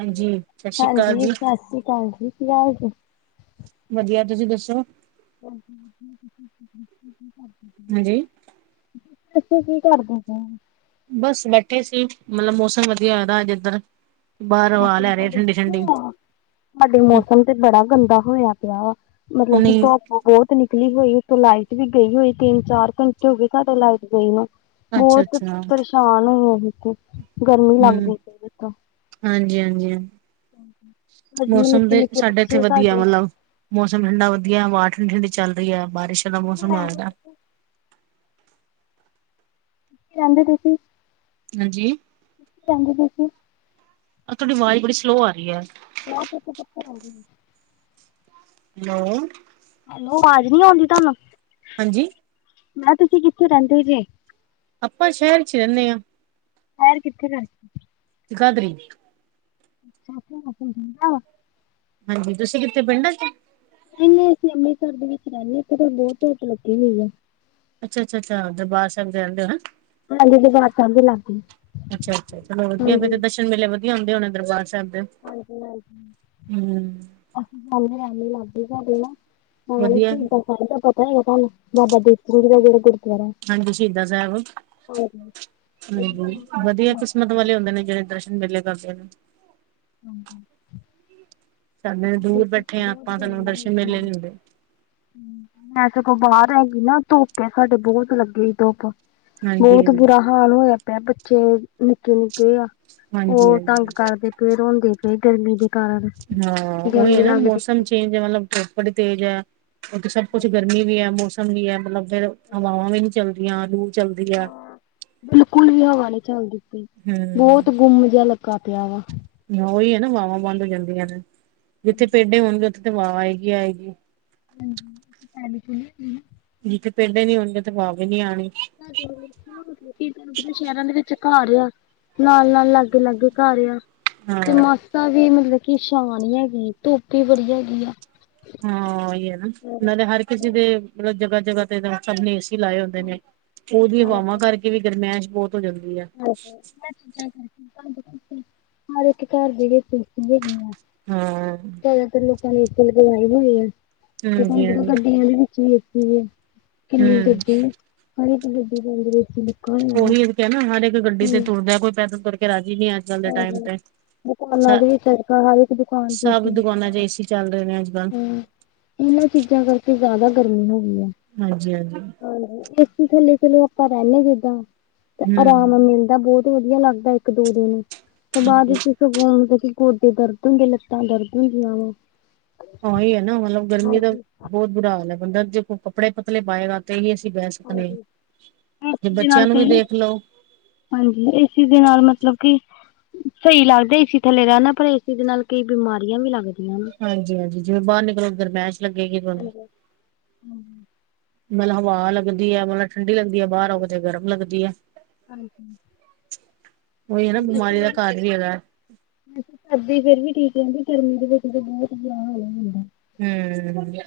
ਹਾਂਜੀ ਸਤਿ ਸ਼੍ਰੀ ਅਕਾਲ ਹਾਂਜੀ, ਜੀ ਸਾਸਰੀ ਕਾਲ ਜੀ, ਕੀ ਹਾਲ ਜੇ? ਵਧੀਆ, ਤੁਸੀਂ ਦੱਸੋ [unintelligible] ਹਾਂਜੀ। ਤੁਸੀ ਕੀ ਕਰਦੇ ਪਏ ਓ? ਬਸ ਬੈਠੇ ਸੀ, ਮਤਲਬ ਮੌਸਮ ਵਧੀਆ ਹੋਇਆ ਦਾ ਅੱਜ ਇਧਰ। ਬਾਹਰੋਂ ਹਵਾ ਲੈਰੇ ਆ ਠੰਡੀ, ਠੰਡੀ ਸਾਡੇ ਮੌਸਮ ਤੇ ਬੜਾ ਗੰਦਾ ਹੋਇਆ ਪਿਆ ਆ ਮਤਲਬ ਕਿ ਹੁਣੀ ਧੋਪ ਬੋਤ ਨਿਕਲੀ ਹੋਈ, ਉਤੋਂ ਲਾਈਟ ਵੀ ਗਈ ਹੋਈ ਤਿੰਨ, ਚਾਰ ਘੰਟੇ ਹੋਗੇ ਸਾਡੇ ਲਾਈਟ ਗਈ ਨੂੰ ਅੱਛਾ ਬੋਤ ਅੱਛਾ ਪਰੇਸ਼ਾਨ ਹੋਏ [unintelligible] ਗਰਮੀ ਹਮ ਲੱਗਦੀ ਪਈ ਏ ਤਾਂ ਹਾਂਜੀ, ਹਾਂਜੀ ਹਾਂ ਮੌਸਮ ਨਿੱਕੇ ਤੇ ਨਿੱਕੇ ਸਾਡੇ ਐਥੇ ਬੱਚੇ ਵਧੀਆ, ਸਾਡੇ ਮਤਲਬ ਮੌਸਮ ਠੰਡਾ ਵਧਦੀਆ ਹਵਾ ਠੰਡੀ- ਠੰਡੀ ਚੱਲ ਰੀਐ, ਬਾਰਿਸ਼ ਵਾਲਾ ਮੌਸਮ ਹੋਯਾ ਦਾ। ਕਿ ਕੈਂਦੇ ਤੁਸੀ? ਹਾਂਜੀ। ਤੰਗ ਤੁਸੀ। ਤੁਹਾਡੀ ਆਵਾਜ਼ ਬੜੀ ਸਲੋ ਆ ਰਹੀ ਐ। ਆਪ ਕੋ ਤੋ ਚੱਕਰ ਆਏਗੇ ਨਹੀ। ਹੈਲੋ, ਹੈਲੋ, ਆਵਾਜ਼ ਨੀ ਆਂਦੀ ਤਾਨੂੰ। ਹਾਂਜੀ। ਮੈਂ ਤੁਸੀ ਕਿੱਥੇ ਰੈਂਦੇ ਜੇ? ਅਪਾਂ ਸ਼ੈਰ ਚ' ਰੈਨੇ ਆਂ। ਸ਼ੈਰ ਕਿੱਥੇ ਘਰ? ਜਗਾਧਰੀ। [unintelligible] ਹਾਂਜੀ, ਤੁਸੀ ਕਿੱਥੇ ਪਿੰਡਾਂ ਚ'? ਨਈ- ਨਈ ਅਸੀ ਅੰਮ੍ਰਿਤਸਰ ਦੇ ਵਿੱਚ ਰੈਨੇ ਆਂ, ਐਥੇ ਤੇ ਬੋਤ ਧੋੱਪ ਲੱਗੀ ਹੋਈ ਆ। ਅੱਛਾ- ਅੱਛਾ- ਅੱਛਾ ਦਰਬਾਰ ਸੈਬ ਚ' ਰੈਂਦੇ ਓ ਨਾ। ਹਾਂਜੀ ਦਰਬਾਰ ਸਾਹਿਬ ਦੇ ਲਾਗੇ ਅੱਛਾ- ਅੱਛਾ ਚਲੋ ਵਦੀਐ, ਫੇਰ ਤੇ ਹਾਂਜੀ ਦਰਸ਼ਨ ਦਰਸ਼ਨ ਮੇਲੇ ਵਦੀਆ ਹੁੰਦੇ ਹੋਨੇ ਦਰਬਾਰ ਸਾਹਿਬ ਦੇ। ਹਾਂਜੀ- ਹਾਂਜੀ। ਹੂੰ ਅਸੀਂ ਸਮਣੇ- ਆਮਣੇ ਲੱਗੇ ਸਾਡੇ ਆ। ਨਾਲ ਵਧੀਆ ਸ਼ਹੀਦਾਂ ਸਾਰੇ ਦਾ ਪਤਾ ਹੈਗਾ ਤੁਹਾਨੂੰ, ਬਾਬਾ ਦੀਪ ਸਿੰਘ ਜੀ ਦਾ ਜਿਹੜਾ ਗੁਰਦੁਆਰਾ। ਹਾਂਜੀ ਸ਼ਹੀਦ ਸਾਹਿਬ। ਹਾਂਜੀ। ਵਧੀਆ ਕਿਸਮਤ ਵਾਲੇ ਹੁੰਦੇ ਨੇ ਜਿਹੜੇ ਦਰਸ਼ਨ ਮੇਲੇ ਕਰਦੇ ਨੇ। ਸਾਡੇ ਦੂਰ ਬੈਠੇ ਹਾਂ ਬਹੁਤ ਆਪਾਂ ਸਾਨੂੰ ਗਰਮੀ ਹੋਈ ਦਰਸ਼ਨ ਮੇਲੇ ਨ ਸੀ। ਹੁੰਦੇ। ਮੈਂ ਸੋਂਗ ਕੋਲ ਬਾਹਰ ਆਗੀ ਨਾ ਧੁੱਪ ਹੈ ਸਾਡੇ ਬਹੁਤ ਲੱਗੇ ਸੀ ਧੁੱਪ। ਹਾਂਜੀ ਬਹੁਤ ਬੁਰਾ ਹਾਲ ਹੋਇਆ ਪਿਆ ਬੱਚੇ ਨਿੱਕੇ-ਨਿੱਕੇ ਆ। ਬਹੁਤ ਹਾਂਜੀ-ਹਾਂਜੀ ਤੰਗ ਕਰਦੇ ਪਏ ਰੋਂਦੇ ਪਏ ਗਰਮੀ ਦੇ। ਕਾਰਨ ਹਾਂ। ਉਹੀ ਹੈ ਗਰਮੀ ਨਾ ਲੱਗਦੀ ਮੌਸਮ ਪਈ। ਚੇਂਜ ਮਤਲਬ ਧੁੱਪ ਬੜੀ ਤੇਜ਼ ਹੈ, ਉੱਥੇ ਸਭ ਕੁੱਛ ਗਰਮੀ ਵੀ ਹੈ ਮੌਸਮ ਵੀ ਹੈ, ਮਤਲਬ ਫੇਰ ਹਵਾਵਾਂ ਵੀ ਨੀ ਚੱਲਦੀਆਂ। ਲੂ ਚਲਦੀ ਆ। ਬਿਲਕੁਲ ਵੀ ਹਵਾ ਨੀ ਚੱਲਦੀ ਪਈ। ਬਹੁਤ ਹੂੰ ਗੁੰਮ ਜਿਹਾ ਲੱਗਾ ਪਿਆ ਵਾ‌। ਉਹੀ ਹੈ ਨਾ ਵਾਹਵਾਂ ਬੰਦ ਹੋ ਜਾਂਦੀਆਂ ਨੇ, ਜਿੱਥੇ ਪੇਡੇ ਹੋਣਗੇ ਉੱਥੇ ਤਾਂ ਵਾਹਵਾ ਹੈਗੀ ਆਏਗੀ। ਹਾਂਜੀ। ਜਿੱਥੇ ਪੇਡੇ ਨੀ ਹੁੰਦੇ ਉਧੇ ਵਾਹ ਵੀ ਨੀ ਆਣੀ। [unintelligible] ਦੋ ਕੀ ਤੁਹਾਨੂੰ ਪ ਸ਼ਹਿਰਾਂ ਦੇ ਵਿੱਚ ਘਰ ਆ, ਨਾਲ- ਨਾਲ, ਲਾਗੇ- ਲਾਗੇ ਘਰ ਆ। ਹਾਂ। ਤੇ ਮਾਸਾ ਵੀ ਮਤਲਬ ਕੀ ਸ਼ਾਨ ਹੈਗੀ, ਧੁੱਪ ਵੀ ਬੜੀ ਹੈਗੀ ਹੈ। ਹਾਂ ਉਹੀ ਨਾ, ਨਾਲੇ ਹਰ ਕਿਸੇ ਦੇ ਮਤਲਬ ਜਗ੍ਹਾ ਜ੍ਹਾ ਸਭ ਨੇ ਏਸੀ ਲਾਏ ਹੁੰਦੇ ਨੇ, ਉਹਦੀ ਹਵਾਵਾਂ ਕਰਕੇ ਵੀ ਗਰਮੈਸ਼ ਬਹੁਤ ਹੋ ਜਾਂਦੀ ਹੈ। ਚੀਾਂ [unintelligible] ਕਰਕੇ ਹਰ ਇੱਕ ਘਰ ਦੇ ਵੀ ਸਤੀ ਹੈਗੀ ਆ ਹਾਂ। ਫੇਰ ਲੋਕਾਂ ਦੇ ਏ ਹੋਏ ਆ, ਤੇ ਹੁਣ ਹਾਂਜੀ ਜਦੋਂ ਹਾਂਜੀ ਗੱਡੀਆਂ ਦੇ ਵਿੱਚ ਵੀ ਏਸੀ ਹੈ। ਕਿੰਨੀ ਹਮ। ਗੱਡੀ, ਹਰ ਇੱਕ ਗੱਡੀਵਿੱਚ ਏਸੀ ਚੱਲਦੀ ਲਗਾ ਹੋਆ ਵਾ। ਕਹਿ ਨਾ ਹਰ ਇੱਕ ਗੱਡੀ ਤੇ ਹਾਂਜੀ। ਤੁਰਦੇ, ਕੋਈ ਪੈਦਲ ਤੁਰ ਕਰਕੇ ਰਾਜੀ ਨੀ ਅੱਜ ਕੱਲ ਦੇ ਟਾਈਮ ਤੇ। ਸ ਦੁਕਾਨਾਂ ਦੀ ਵੀ ਚ ਹਰ ਇੱਕ ਦੁਕਾਨ ਸਭ ਤੇਜੀ ਲੋਕਾਂ ਦੁਕਾਨਾਂ ਨੇ ਚ ਏਸੀ ਚੱਲ ਰਹੇ ਨੇ ਅੱਜ ਕੱਲ ਹੂੰ। ਇਹਨਾਂ ਚੀਜ਼ਾਂ ਕਰਕੇ ਜ਼ਿਆਦਾ ਗਰਮੀ ਹੋ ਗਈ ਆ। ਹਾਂਜੀ-ਹਾਂਜੀ। ਹਾਂਜੀ ਏਸੀ ਥੱਲੇ ਚਲੋ ਆਪਾਂ ਰਹਿੰਦੇ ਜਿੱਦਾਂ ਤੇ ਹਮ ਆਰਾਮ ਮਿਲਦਾ ਬਹੁਤ ਵਧੀਆ ਲੱਗਦਾ ਇੱਕ ਦੋ ਦਿਨ ਤੇ ਬਾਅਦ ਹਾਂਜੀ ਵਿੱਚ ਸਗੋਂ ਹੁੰਦਾ ਕਿ ਗੋਡੇ ਦਰਦ ਹੁੰਦੇ ਲੱਤਾਂ ਦਰਦ ਹੁੰਦੀਆਂ ਵਾ। ਉਹੀ ਐ ਨਾ ਮਤਲਬ ਗਰਮੀ ਦਾ ਹਾਂਜੀ ਬਹੁਤ ਬੁਰਾ ਹਾਲ ਐ ਬੰਦਾ ਜੇ ਕੋਈ ਕੱਪੜੇ ਪਤਲੇ ਪਾਏਗਾ ਤੇ ਹੀ ਅਸੀਂ ਬਹਿ ਸਕਦੇ ਆ ਹਾਂਜੀ ਜੇ ਏਸੀ ਦੇ ਬੱਚਿਆਂ ਨਾਲ ਨੂੰ ਵੀ ਕਈ ਦੇਖ ਲੋ। ਹਾਂਜੀ ਇਸੀ ਦੇ ਨਾਲ ਮਤਲਬ ਕਿ ਸਹੀ ਲੱਗਦਾ ਏਸੀ ਥੱਲੇ ਰਹਿਣਾ ਪਰ ਏਸੀ ਦੇ ਨਾਲ ਕਈ ਬਿਮਾਰੀਆਂ ਵੀ ਲੱਗਦੀਆਂ। ਨੇ ਹਾਂਜੀ-ਹਾਂਜੀ, ਜਿਵੇਂ ਬਾਹਰ ਨਿਕਲੋ ਗਰਮੈਸ਼ ਲੱਗੇਗੀ ਤੁਹਾਨੂੰ। ਹੂੰ। ਮਤਲਬ ਹਵਾ ਲੱਗਦੀ ਐ, ਮਤਲਬ ਠੰਡੀ ਲੱਗਦੀ ਐ ਬਾਹਰ ਆ ਤੇ ਗਰਮ ਲੱਗਦੀ ਐ। ਓਹੀ ਆ ਹਨਾ ਬਿਮਾਰੀ ਦਾ ਘਰ ਵੀ ਹੈਗਾ। ਸਰਦੀ ਫੇਰ ਵੀ ਠੀਕ ਰਹਿੰਦੀ। ਗਰਮੀ ਦੇ ਵਿੱਚ ਤਾਂ ਬਹੁਤ ਬੁਰਾ ਹਾਲ ਹੋਇਆ ਹੁੰਦਾ। ਹੂੰ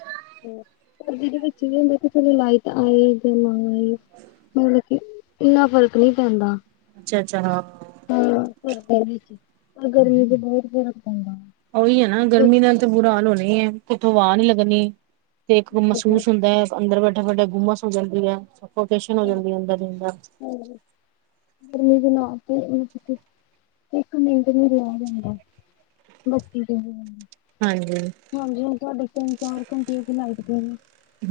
ਸਰਦੀ ਦੇ ਵਿੱਚ ਇਹ ਹੁੰਦਾ ਕਿ ਚਲੋ ਲਾਈਟ ਆਏ ਜਾਂ ਨਾ ਆਏ। ਮਤਲਬ ਕਿ ਇੰਨਾ ਫ਼ਰਕ ਨਈਂ ਪੈਂਦਾ। ਅੱਛਾ ਅੱਛਾ। ਹਾਂ। ਹਾਂ ਵਿੱਚ ਪਰ ਗਰਮੀ ਚ, ਗਰਮੀ ਚ ਬੋਤ ਫ਼ਰਕ ਪੈਂਦਾ। ਓਹੀ ਐ ਨਾ ਗ ਗਰਮੀ ਨਾਲ ਤੇ ਬੁਰਾ ਹਾਲ ਹੋਣਾ ਐ ਕਿੱਥੋਂ ਵਾਅ ਨੀਂ ਲੱਗਣੀ। ਇਕ ਮਸੂਸ ਹੁੰਦਾ ਐ ਅੰਦਰ ਵੇਠੈ-ਵੇਠੈ ਗੂੰਮਸ ਹੋ ਜਾਂਦੀ ਐ, ਸਫੋਕੇਸ਼ਨ ਹੋ ਜਾਂਦੀ ਐ ਅੰਦਰ-ਅੰਦਰ। ਗਰਮੀ ਦੇ ਨਾਲ ਤੇ ਮਤਲਬ ਕਿ ਇੱਕ ਮਿੰਟ ਨਹੀ ਰਿਹਾ ਜਾਂਦਾ। ਬਾਕੀ [unintelligible] ਹਾਂਜੀ। ਹਾਂਜੀ ਹੁਣ ਤੁਹਾਡੇ ਤਿੰਨ ਚਾਰ ਘੰਟੇ ਹੋ ਗਏ ਲਾਈਟ ਗਏ ਨੂੰ।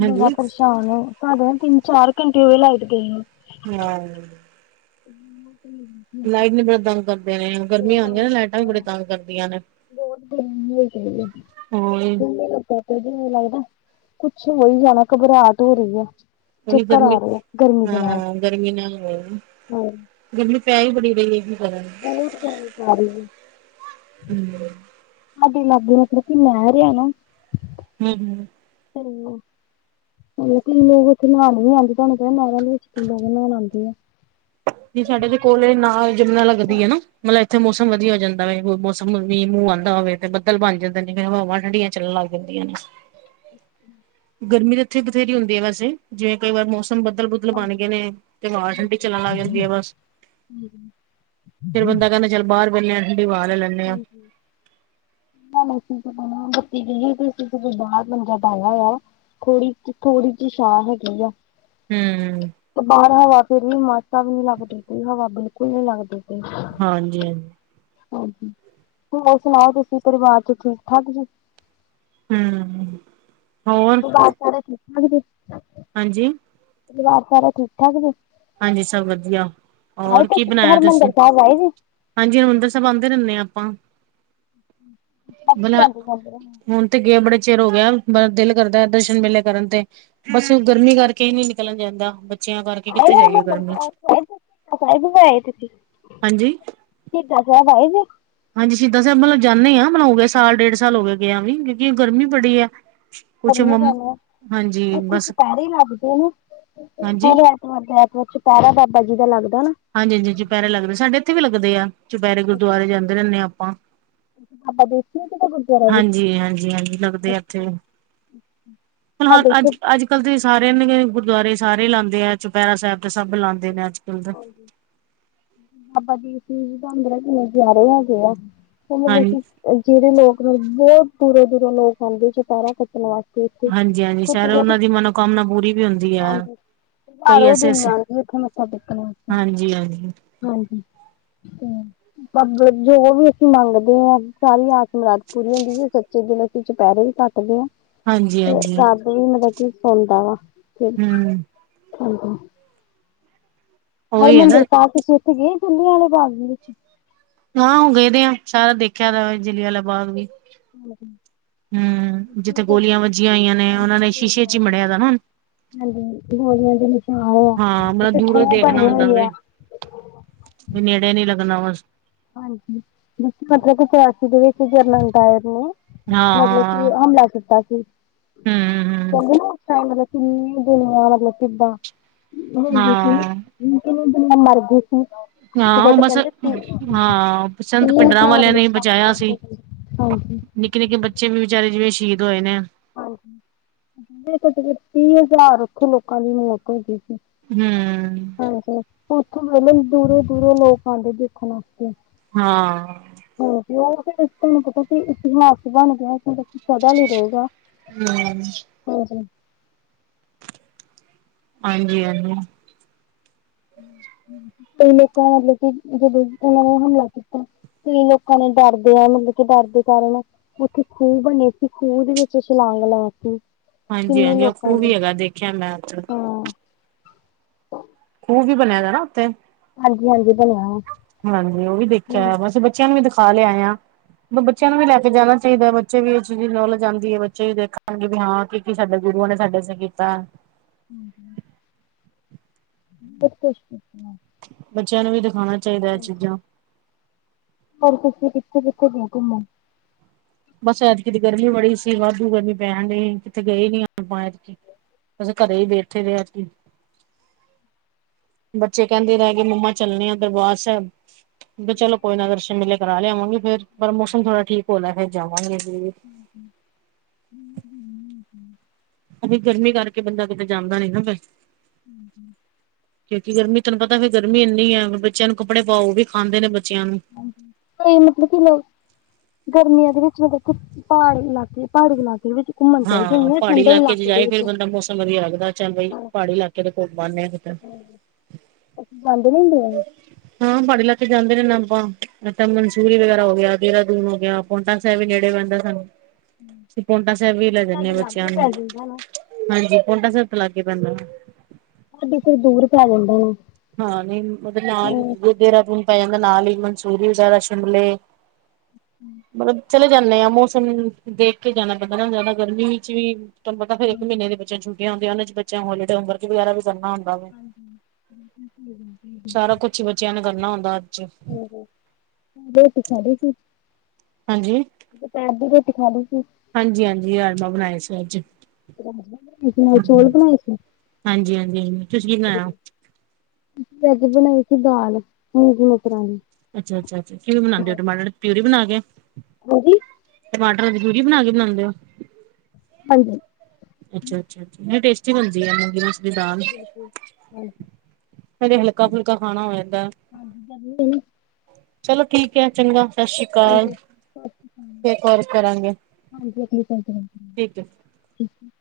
ਬੜਾ ਪਰੇਸ਼ਾਨ ਸਾਡੇ ਨਾ ਤਿੰਨ ਚਾਰ ਘੰਟੇ ਹੋ ਗਏ ਲਾਈਟ ਗਏ ਨੂੰ। [unintelligible] [unintelligible] ਲਾਈਟ ਵੀ ਬੜਾ ਤੰਗ ਕਰਦੇ ਨੇ ਗਰਮੀਆਂ ਹੁੰਂਦੀਆਂ ਨੇ ਲਾਈਟਾਂ ਵੀ ਬੜੇ ਤੰਗ ਕਰਦੀਆਂ ਨੇ। [inaudible] ਜਿਵੇ ਹੋਰ ਲੱਗਦਾ ਕੁੱਛ ਹੋ ਈ ਜਾਣਾ ਘਬਰਾਟ ਹੋ ਰੀ ਆ। ਐਨੀ ਗਰਮੀ ਰਹੇ ਗਰਮੀ ਦੇ ਨਾਲ ਹਾਂ ਗਰਮੀ ਨਾ ਹੋ ਗਰਮੀ ਪੈ ਹੀ ਬੜੀ ਰਹੀ ਆ ਕੀ ਕਰਾਂ ਬਹੁਤ ਗਰਮੀ ਪੈ ਰਹੀ ਹੈ ਹੂੰ। ਸਾਡੇ ਲਾਗੇ ਮਤਲਬ ਕਿ ਨਹਿਰ ਆ ਨਾ। ਹੂੰ ਹੂੰ। ਹੈਲੋ। ਮਤਲਬ ਕਈ ਲੋਕ ਉੱਥੇ [unintelligible] ਨਹਾਉਣੇ ਵੀ ਆਉਂਦੇ ਤੁਹਾਨੂੰ ਪਤਾ ਨਹਿਰ ਦੇ ਵਿੱਚ ਕਈ ਲੋਕ ਨਹਾਉਣ ਆਉਂਦੇ ਆ। ਨੀ ਸਾਡੇ ਦੇ ਕੋਲ ਨਾ ਜਮਨਾ ਲੱਗਦੀ ਐ ਨਾ ਮਤਲਬ ਉੱਥੇ ਮੌਸਮ ਵਧੀਆ ਹੋ ਜਾਂਦਾ ਵੇ ਮੌਸਮ ਵੀ ਮੀਂਹ ਮੂੰਹ ਆਂਦਾ ਹੋਵੇ ਤੇ ਬੱਦਲ ਬਣ ਜਾਂਦੇ ਨੇ ਫਿਰ ਹਵਾਵਾਂ ਠੰਡੀਆਂ ਚੱਲਣ ਲੱਗ ਜਾਂਦੀਆਂ ਨੇ। ਅੱਛਾ, ਗਰਮੀ ਤਾਂ ਇੱਥੇ ਬਥੇਰੀ ਹੁੰਦੀ ਐ ਵੈਸੇ ਜਿਵੇਂ ਕਈ ਵਾਰ ਮੌਸਮ ਬਦਲ ਬੁਦਲ ਬਣ ਗਏ ਨੇ ਤੇ ਹਵਾਂ ਠੰਡੀ। ਲੱਗ ਜਾਂਦੀ ਆ ਬਸ ਫਿਰ ਬੰਦਾ ਕਹਿੰਦਾ ਚੱਲ ਬਾਹਰ ਬਹਿਣੇ ਆ ਠੰਡੀ ਹਵਾ ਲੈ ਲੈਂਦੇ ਆ। ਹੂੰ, [unintelligible] ਤੇ ਅਸੀਂ ਮੰਜਾ ਡਾਇਆ ਆ। ਥੋੜੀ ਥੋੜੀ ਜੀ ਛਾਂ ਹੈਗੀ ਆ। ਹੂੰ, ਬਾਹਰ ਹਵਾ ਫੇਰ ਵੀ ਮਾਸਾ ਵੀ ਨੀ ਲੱਗਦੀ ਪਈ ਹਵਾ ਬਿਲਕੁਲ ਨੀ ਲੱਗਦੀ ਪਈ। ਹਾਂਜੀ ਹਾਂਜੀ। ਹਾਂਜੀ ਹੋਰ ਸੁਣਾਓ ਤੁਸੀਂ ਪਰਿਵਾਰ ਚ ਠੀਕ ਠਾਕ ਜੀ। ਹੂੰ। ਹੋਰ ਘਰ ਸਾਰੇ ਠੀਕ ਠਾਕ ਜੀ। ਹਾਂਜੀ। ਪਰਿਵਾਰ ਸਾਰਾ ਠੀਕ-ਠਾਕ ਜੇ? ਹਾਂਜੀ ਸਭ ਵਧੀਆ, ਔਰ ਕੀ ਬਣਾਇਆ ਤੁਸੀਂ? ਹਾਂਜੀ ਹਰਿਮੰਦਰ ਸਾਹਿਬ ਆਉਂਦੇ ਰਹਿੰਨੇ ਆਪਾਂ। ਬਲਾ ਹੁਣ ਤੇ ਗਏ ਬੜੇ ਚਿਰ ਹੋ ਗਿਆ, ਬ ਦਿਲ ਕਰਦਾ ਦਰਸ਼ਨ ਮੇਲੇ ਕਰਨ ਤੇ ਬਸ ਹੁ ਗਰਮੀ ਕਰਕੇ ਕਿ ਨੀ ਨਿਕਲਿਆ ਜਾਂਦਾ, ਬੱਚਿਆਂ ਕਰਕੇ ਕਿੱਥੇ ਜਾਈਏ ਗਰਮੀ 'ਚ। ਕਿਥੇ ਆਏ ਤੁਸੀਂ, ਹਾਂਜੀ ਸ਼ਹੀਦਾਂ ਸਾਹਿਬ ਆਏ ਜੇ। ਹਾਂਜੀ ਸ਼ਹੀਦਾਂ ਸਾਹਿਬ ਮਤਲਬ ਜਾਂਨੇ ਆ, ਮੇਨੂ ਹੋ ਗਿਆ ਸਾਲ ਡੇਢ ਸਾਲ ਹੋ ਗਿਆ, ਗਿਆਂ ਵੀ ਕਿਉਂਕਿ ਗਰਮੀ ਬੜੀ ਆ। ਕਰਨੇ ਈ ਪੈਣੇ ਆ, ਉਥੇ ਚੁਪਹਿਰੇ ਲੱਗਦੇ ਨੇ, ਹਾਂਜੀ ਹੈਲੋ ਹਰ ਐਤਵਾਰ ਚੁਪਹਿਰਾ ਬਾਬਾ ਜੀ ਦਾ ਲੱਗਦਾ ਨਾ। ਹਾਂਜੀ-ਹਾਂਜੀ ਚੁਪਹਿਰੇ ਲੱਗਦੇ, ਸਾਡੇ ਇੱਥੇ ਵੀ ਲੱਗਦੇ ਆ ਚੁਪਹਿਰੇ, ਗੁਰਦੁਆਰੇ ਜਾਂਦੇ ਰਹਿਨੇ ਆਪਾਂ। ਬਾਬਾ ਦੇਖ ਕਿਤੇ ਗੁਰਦੁਆਰਾ ਵੀ ਹਾਂਜੀ, ਹਾਂਜੀ- ਹਾਂਜੀ ਲੱਗਦੇ ਆ ਅੱਛਾ ਇੱਥੇ ਫੁਣਾ ਸਾਡੇ ਅੱਜ-ਅੱਜ ਇੱਥੇ ਅੱਜ-ਕੱਲ੍ਹ ਦੇ ਸਾਰੇਆਂ ਨੇ, ਗੁਰਦੁਆਰੇ ਸਾਰੇ ਲਾਂਦੇ ਆ, ਚੁਪਹਿਰਾ ਸਾਹਿਬ ਤੇ ਸਭ ਲਾਂਦੇ ਨੇ ਅੱਜ-ਕੱਲ੍ਹ ਦੇ। ਬਾਬਾ ਜੀ ਦੀ [unintelligible] ਕਿੰਨੇ ਪਿਆਰੇ ਹੈਗੇ ਆ। ਹਾਂ ਮਤਲਬ ਅਸੀਂ ਜਿਹੜੇ ਲੋਕ ਮਤਲਬ, ਬਹੁਤ ਦੂਰੋਂ-ਦੂਰੋਂ ਲੋਕ ਆਉਂਦੇ ਚੁਪਿਹਰਾ ਕੱਟਣ ਵਾਸਤੇ। ਇੱਥੇ ਹਾਂਜੀ-ਹਾਂਜੀ ਸ਼ੈਦ ਘੱਟੋ ਘੱਟ ਉਹਨਾਂ ਦੀ ਮਨੋਕਾਮਨਾ ਪੂਰੀ ਵੀ ਹੁੰਦੀ ਆ। ਹਾਰ ਉਹ ਦਿਨ ਆਣਦੀ, ਉੱਥੇ ਮੱਥਾ ਟੇਕਣ ਉੇ ਹਾਂਜੀ ਹਾਂਜੀ ਹਾਂਜੀ ਤੇ ਜੋ ਵੀ ਅਸੀਂ ਮੰਗਦੇ ਆ, ਸਾਰੀ ਅ ਮੁਰਾਦ ਪੂਰੀ ਹੁੰਦੀ ਏ, ਸੱਚੇ ਦਿਲੋ ਅਸੀਂ ਚੁਪਹਿਰੇ ਵੀ ਕੱਟਦੇ ਆ। ਹਾਂਜੀ ਤੇ ਹਾਂਜੀ ਰਾਤ ਏ ਵੀ ਮਤਲਬ, ਕੋਈ ਸੁਣਦਾ ਵਾ ਫਿਰ, ਹਮ ਹਾਂਜੀ। ਉਹੀ ਹੈ ਹਰਮੰਦਰ ਨਾ ਸਾਬ ਤੁਸੀਂ ਉੱਥੇ ਗਏ, ਜਲਿਆਂ ਆਲੇ ਬਾਗ ਦੇ ਵਿੱਚ? ਨਾ, ਹੋ ਗਏ ਦੇ ਆ, ਸਾਰਾ ਦੇਖਿਆ ਦਾ ਜਿਲਿਆ ਆਲਾ ਬਾਗ ਵੀ। ਹਮ। ਹੂੰ, ਜਿੱਥੇ ਗੋਲੀਆਂ ਵੱਜੀਆਂ ਹੋਈਆਂ ਨੇ, ਉਹਨਾਂ ਨੇ ਸ਼ੀਸ਼ੇ 'ਚ ਈ ਮੜਿਆ ਦਾ ਹੁਣ। ਹਾਂਜੀ, ਹੋਰ ਨੇੜੇ ਨਈ ਹਾਂ, ਮਲਬ ਦੂਰੋਂ ਈ ਦੇਖਣਾ ਹੁੰਦਾ ਆ ਵੇ, ਵੀ ਨੇੜੇ ਨੀ ਲੱਗਣਾ ਬਸ। ਹਾਂਜੀ, ਜਦੋਂ ਮਤਲਬ ਕਿ ਚਰਾਸੀ ਦੇ ਵਿੱਚ ਜਰਨਲ ਡਾਇਰ ਨੇ ਹਾਂ ਮਤਲਬ ਕੀ, ਹਾਂ ਹਮਲਾ ਕੀਤਾ ਸੀ। ਹਮ ਹਮ ਕਹਿੰਦੇ ਨੇ ਅੱਛਾ, ਮਤਲਬ ਕਿੰਨੀ ਦੁਨੀਆਂ ਮਤਲਬ ਕਿਦਾਂ ਹੋਰ ਸੀਨ ਹਾਂ ਦੇਖੋ ਕੇ ਮੈਂ ਮਰ ਗੀ। ਹਾਂ ਉਹ ਬਸ, ਹਾਂ। ਸੰਤ ਭਿੰਡਰਾਂ ਵਾਲਿਆਂ ਨੇ ਈ ਬਚਾਇਆ ਸੀ। ਹਾਂਜੀ ਨਿੱਕੇ-ਨਿੱਕੇ ਬੱਚੇ ਵੀ ਵਿਚਾਰੇ, ਜਿਵੇਂ ਸ਼ਹੀਦ ਹੋਏ ਨੇ ਹਾਂਜੀ ਜਿਥੋਂ ਤਕ, ਤੀਹ ਹਜ਼ਾਰ ਓਥੇ ਲੋਕਾਂ ਦੀ ਮੌਤ ਹੋ ਗੀ ਸੀ। ਹੂ। ਹਾਂਜੀ ਉੱਥੋਂ ਮਤਲਬ ਦੂਰੋਂ-ਦੂਰੋਂ ਲੋਕ ਆਉਂਦੇ ਦੇਖਣ ਵਾਸਤੇ। ਹਾਂ। ਹਾਂਜੀ, ਉਹ ਫਿਰ ਤੁਹਾਨੂੰ ਪਤਾ ਸੀ, ਇਤਿਹਾਸ ਬਣ ਗਿਆ, ਸਦਾ ਲਈ ਰਹੇਗਾ। ਹੂੰ। ਹਾਂਜੀ। ਹਾਂਜੀ-ਹਾਂਜੀ। ਕਈ ਲੋਕਾਂ ਮਤਲਬ ਕਿ, ਜਦੋਂ ਉਹਨਾਂ ਨੇ ਹਮਲਾ ਕੀਤਾ ਕਈ ਲੋਕਾਂ ਨੇ ਡਰਦਿਆਂ ਨੇ, ਮਤਲਬ ਕਿ ਡਰ ਦੇ ਕਾਰਨ ਉੱਥੇ ਖੂਹ ਬਣੇ ਸੀ, ਖੂਹ ਦੇ ਵਿੱਚ ਛਲਾਂਗ ਲਗਾਤੀ। ਹਾਂਜੀ ਕਿੰਨੇ ਹਾਂਜੀ ਉਹ ਲੋਕਾਂ ਖੂਹ ਦੇ ਵੀ ਹੈਗਾ ਦੇਖਿਆ ਮੈਂ ਉੱਥੇ ਹਾਂ। ਖੂਹ ਵੀ ਬਣਿਆ ਦਾ ਨਾ ਉੱਥੇ। ਹਾਂਜੀ ਹਾਂਜੀ ਬਣਿਆਂ ਵਾ। ਹਾਂਜੀ ਉਹ ਵੀ ਦੇਖਿਆ। ਅਸੀਂ ਬੱਚਿਆਂ ਨੂੰ ਵੀ ਦਿਖਾ ਲਿਆ ਆ। ਬੱਚਿਆਂ ਨੂੰ ਵੀ ਲੈਕੇ? ਜਾਣਾ ਚਾਹੀਦਾ। ਬੱਚੇ ਵੀ ਇਹ ਚੀਜ਼ ਨੌਲੇਜ ਆਂਦੀ ਆ। ਬੱਚੇ ਵੀ ਦੇਖਣਗੇ ਕੀ ਹਾਂ ਕੀ ਕੀ ਸਾਡੇ ਗੁਰੂਆਂ ਨੇ ਸਾਡੇ ਵਾਸਤੇ ਕੀਤਾ। [inaudible] ਬਹੁਤ ਅੱਛਾ ਸੀ। ਬੱਚਿਆਂ ਨੂੰ ਵੀ ਦਿਖਾਣਾ ਹੋਰ ਤੁਸੀਂ ਕਿੱਥੇ ਕਿੱਥੇ ਘੁੰਮੋ। ਬਸ ਐਤਕੀ ਤੇ ਗਰਮੀ ਬੜੀ ਸੀ। ਵਾਧੂ ਗਰਮੀ ਪੈਣਂ ਡੀ ਕਿਤੇ ਗਏ ਨੀ ਐਤਕੀ। ਅਸੀਂ ਘਰੇ ਹੀ ਬੈਠੇ ਰਹੇ ਐਤਕੀ। ਬੱਚੇ ਕਹਿੰਦੇ ਰਹਿ ਗਏ ਮੰਮਾ ਚੱਲਣੇ ਆ ਦਰਬਾਰ ਸਾਹਿਬ। ਵੀ ਚਲੋ ਕੋਈ ਨਾ ਦਰਸ਼ਨ ਮਿਲੇ ਕਰਾ ਲਿਆਵਾਂਗੇ ਫ਼ਿਰ। ਪਰ ਮੌਸਮ ਥੋੜਾ ਠੀਕ ਹੋ ਲੈ ਫਿਰ ਜਾਵਗੇ ਜਰੁਰ। [inaudible] ਅਜੇ ਗਰਮੀ ਕਰਕੇ। ਬੰਦਾ ਕਿਤੇ ਜਾਂਦਾ ਨੀ ਨਾ ਫਿਰ। ਹਂ, ਹਂ। ਕਿਉਂਕਿ ਗਰਮੀ ਤਹਾਨੂੰ ਪਤਾ ਫਿਰ ਗਰਮੀ ਇੰਨੀ ਆ। ਬੱਚਿਆਂ ਨੂੰ ਕੱਪੜੇ ਪਾਓ। ਉਹ ਵੀ ਖਾਂਦੇ ਨੇ ਬੱਚਿਆਂ ਨੂੰ। ਕੋਈ ਮਤਲਬ ਕਿ ਲੋਕ। ਗਰਮੀਆਂ ਦੇ ਵਿੱਚ ਵੀ ਦੇਖੋ। ਪਹਾੜ ਇਲਾਕੇ ਪਹਾੜੀ ਇਲਾਕਿਆਂ ਦੇ ਵਿੱਚ। ਘੁੰਮਣ ਚਲੇ ਹਾਂ ਜਾਂਦੇ ਨੇ ਪਹਾੜੀ ਠੰਡੇ ਇਲਾਕੇ ਚ ਦੇ ਜਾਏ। ਫੇਰ ਵਿੱਚ ਬੰਦਾ ਮੌਸਮ ਵਧੀਆ ਲੱਗਦਾ। ਚੱਲ ਬਈ ਪਹਾੜੀ ਇਲਾਕੇ ਦੇ ਕੋਲ ਬਾਹਨੇ ਆਏ ਕਿਤੇ। ਬੰਦ ਨੀਂ ਹੁੰਦੇ ਆ। ਹਾਂ ਪਹਾੜੀ ਇਲਾਕੇ ਜਾਂਦੇ ਨੇ ਰਹੋਂਦੇ ਹਾਂ ਆਪਾਂ। ਜਿਸ ਤਰਾਂ ਮਨਸੂਰੀ ਵਗੈਰਾ ਹੋ ਗਿਆ, ਦੇਹਰਾਦੂਨ ਹੋ ਗਿਆ। ਪੋਂਟਾ ਸਾਹਿਬ ਵੀ ਨੇੜੇ ਪੈਂਦਾ ਐ ਸਾਨੂੰ। ਅਸੀਂ ਪੋਂਟਾ ਸਾਹਿਬ ਵੀ ਲੈ ਜਾਂਦੇ ਆ ਸਾਡੇ ਬੱਚਿਆਂ ਲਾਗੇ ਨੂੰ। ਪੈ ਜਾਂਦਾ ਨਾ ਹਾਂਜੀ ਪੋਂਟਾ ਸਾਹਿਬ ਤੇ ਲਾਗੇ ਪੈਂਦਾ। ਸਾਡੇ ਇਥੋ ਦੂਰ ਪੈ ਜਾਂਦਾ ਨਾ। ਹਾਂ ਨਹੀਂ ਮਤਲਬ ਨਾਲ ਹੀ ਡੇਰਾ ਦੂਣ ਪੈ ਜਾਂਦਾ ਨਾਲ ਹੀ ਮਨਸੂਰੀ ਵਗ਼ੈਰਾ ਸ਼ਿਮਲੇ, ਮਤਲਬ ਚਲੇ ਜਾਣੇ ਆ ਮੌਸਮ ਦੇਖ ਕੇ ਜਾਣਾ ਪੈਂਦਾ ਨਾ ਜ਼ਿਆਦਾ ਗਰਮੀ ਵਿੱਚ ਵੀ, ਤੁਹਾਨੂੰ ਪਤਾ ਫਿਰ ਇੱਕ ਮਹੀਨੇ ਦੀ ਬੱਚਿਆਂ ਨੂੰ ਛੱਟੀਆਂ ਹੁੰਦੀਆਂ ਉਹਨਾਂ ਵਿੱਚ ਬੱਚੇ ਹੋਰ ਲੀੜੇ ਹੋਮਵਰਕ ਵੀ ਕਰਨਾ ਹੁੰਦਾ। ਵਾ ਹੂੰ ਠੀਕ ਆ। ਸਾਰਾ ਕੁਛ ਹੀ ਬੱਚਿਆਂ ਨੂੰ ਕਰਨਾ ਹੁੰਦਾ ਅੱਜ, ਹੂੰ ਹੂੰ। ਬਹੁਤ [unintelligible] ਸੀ, ਹਾਂਜੀ, ਦੁਪਹਿਰ ਦੀ ਰੋਟੀ ਖਾਲੀ ਸੀ, ਹਾਂਜੀ ਹਾਂਜੀ ਰਾਜਮਾਂ ਬਣਾਏ ਸੀ ਅੱਜ, ਨਾਲ ਚੌਲ ਬਣਾਏ ਸੀ ਹਾਂਜੀ ਹਾਂਜੀ ਤੁਸੀਂ ਕੀ ਬਣਾਇਆ। ਅਸੀਂ ਅੱਜ ਬਣਾਈ ਸੀ ਦਾਲ ਮੂੰਗੀ ਮਸਰਾਂ ਦੀ। ਅੱਛਾ ਅੱਛਾ ਅੱਛਾ ਕਿਵੇਂ ਬਣਾਂਦੇ [unintelligible] ਪਿਊਰੀ ਬਣਾ ਕੇ, ਹਾਂਜੀ। ਟਮਾਟਰਾਂ ਦੀ [unintelligible] ਬਣਾ ਕੇ ਬਣਾਂਦੇ ਹੋ, ਹਾਂਜੀ। ਅੱਛਾ ਅੱਛਾ, ਨਹੀਂ ਟੇਸਟੀ ਬਣਦੀ ਆ ਨੇ ਜਿਵੇਂ, ਦਾਲ ਹਾਂਜੀ ਕਦੇ ਹਲਕਾ ਫੁਲਕਾ ਖਾਣਾ ਹੋ ਜਾਂਦਾ, ਹਾਂਜੀ। ਚਲੋ ਠੀਕ ਐ ਚੰਗਾ ਸਤਿ ਸ੍ਰੀ ਅਕਾਲ ਫੇਰ ਕਾਲ ਕਰਾਂਗੇ, ਹਾਂਜੀ ਠੀਕ ਹੈ। [unintelligible]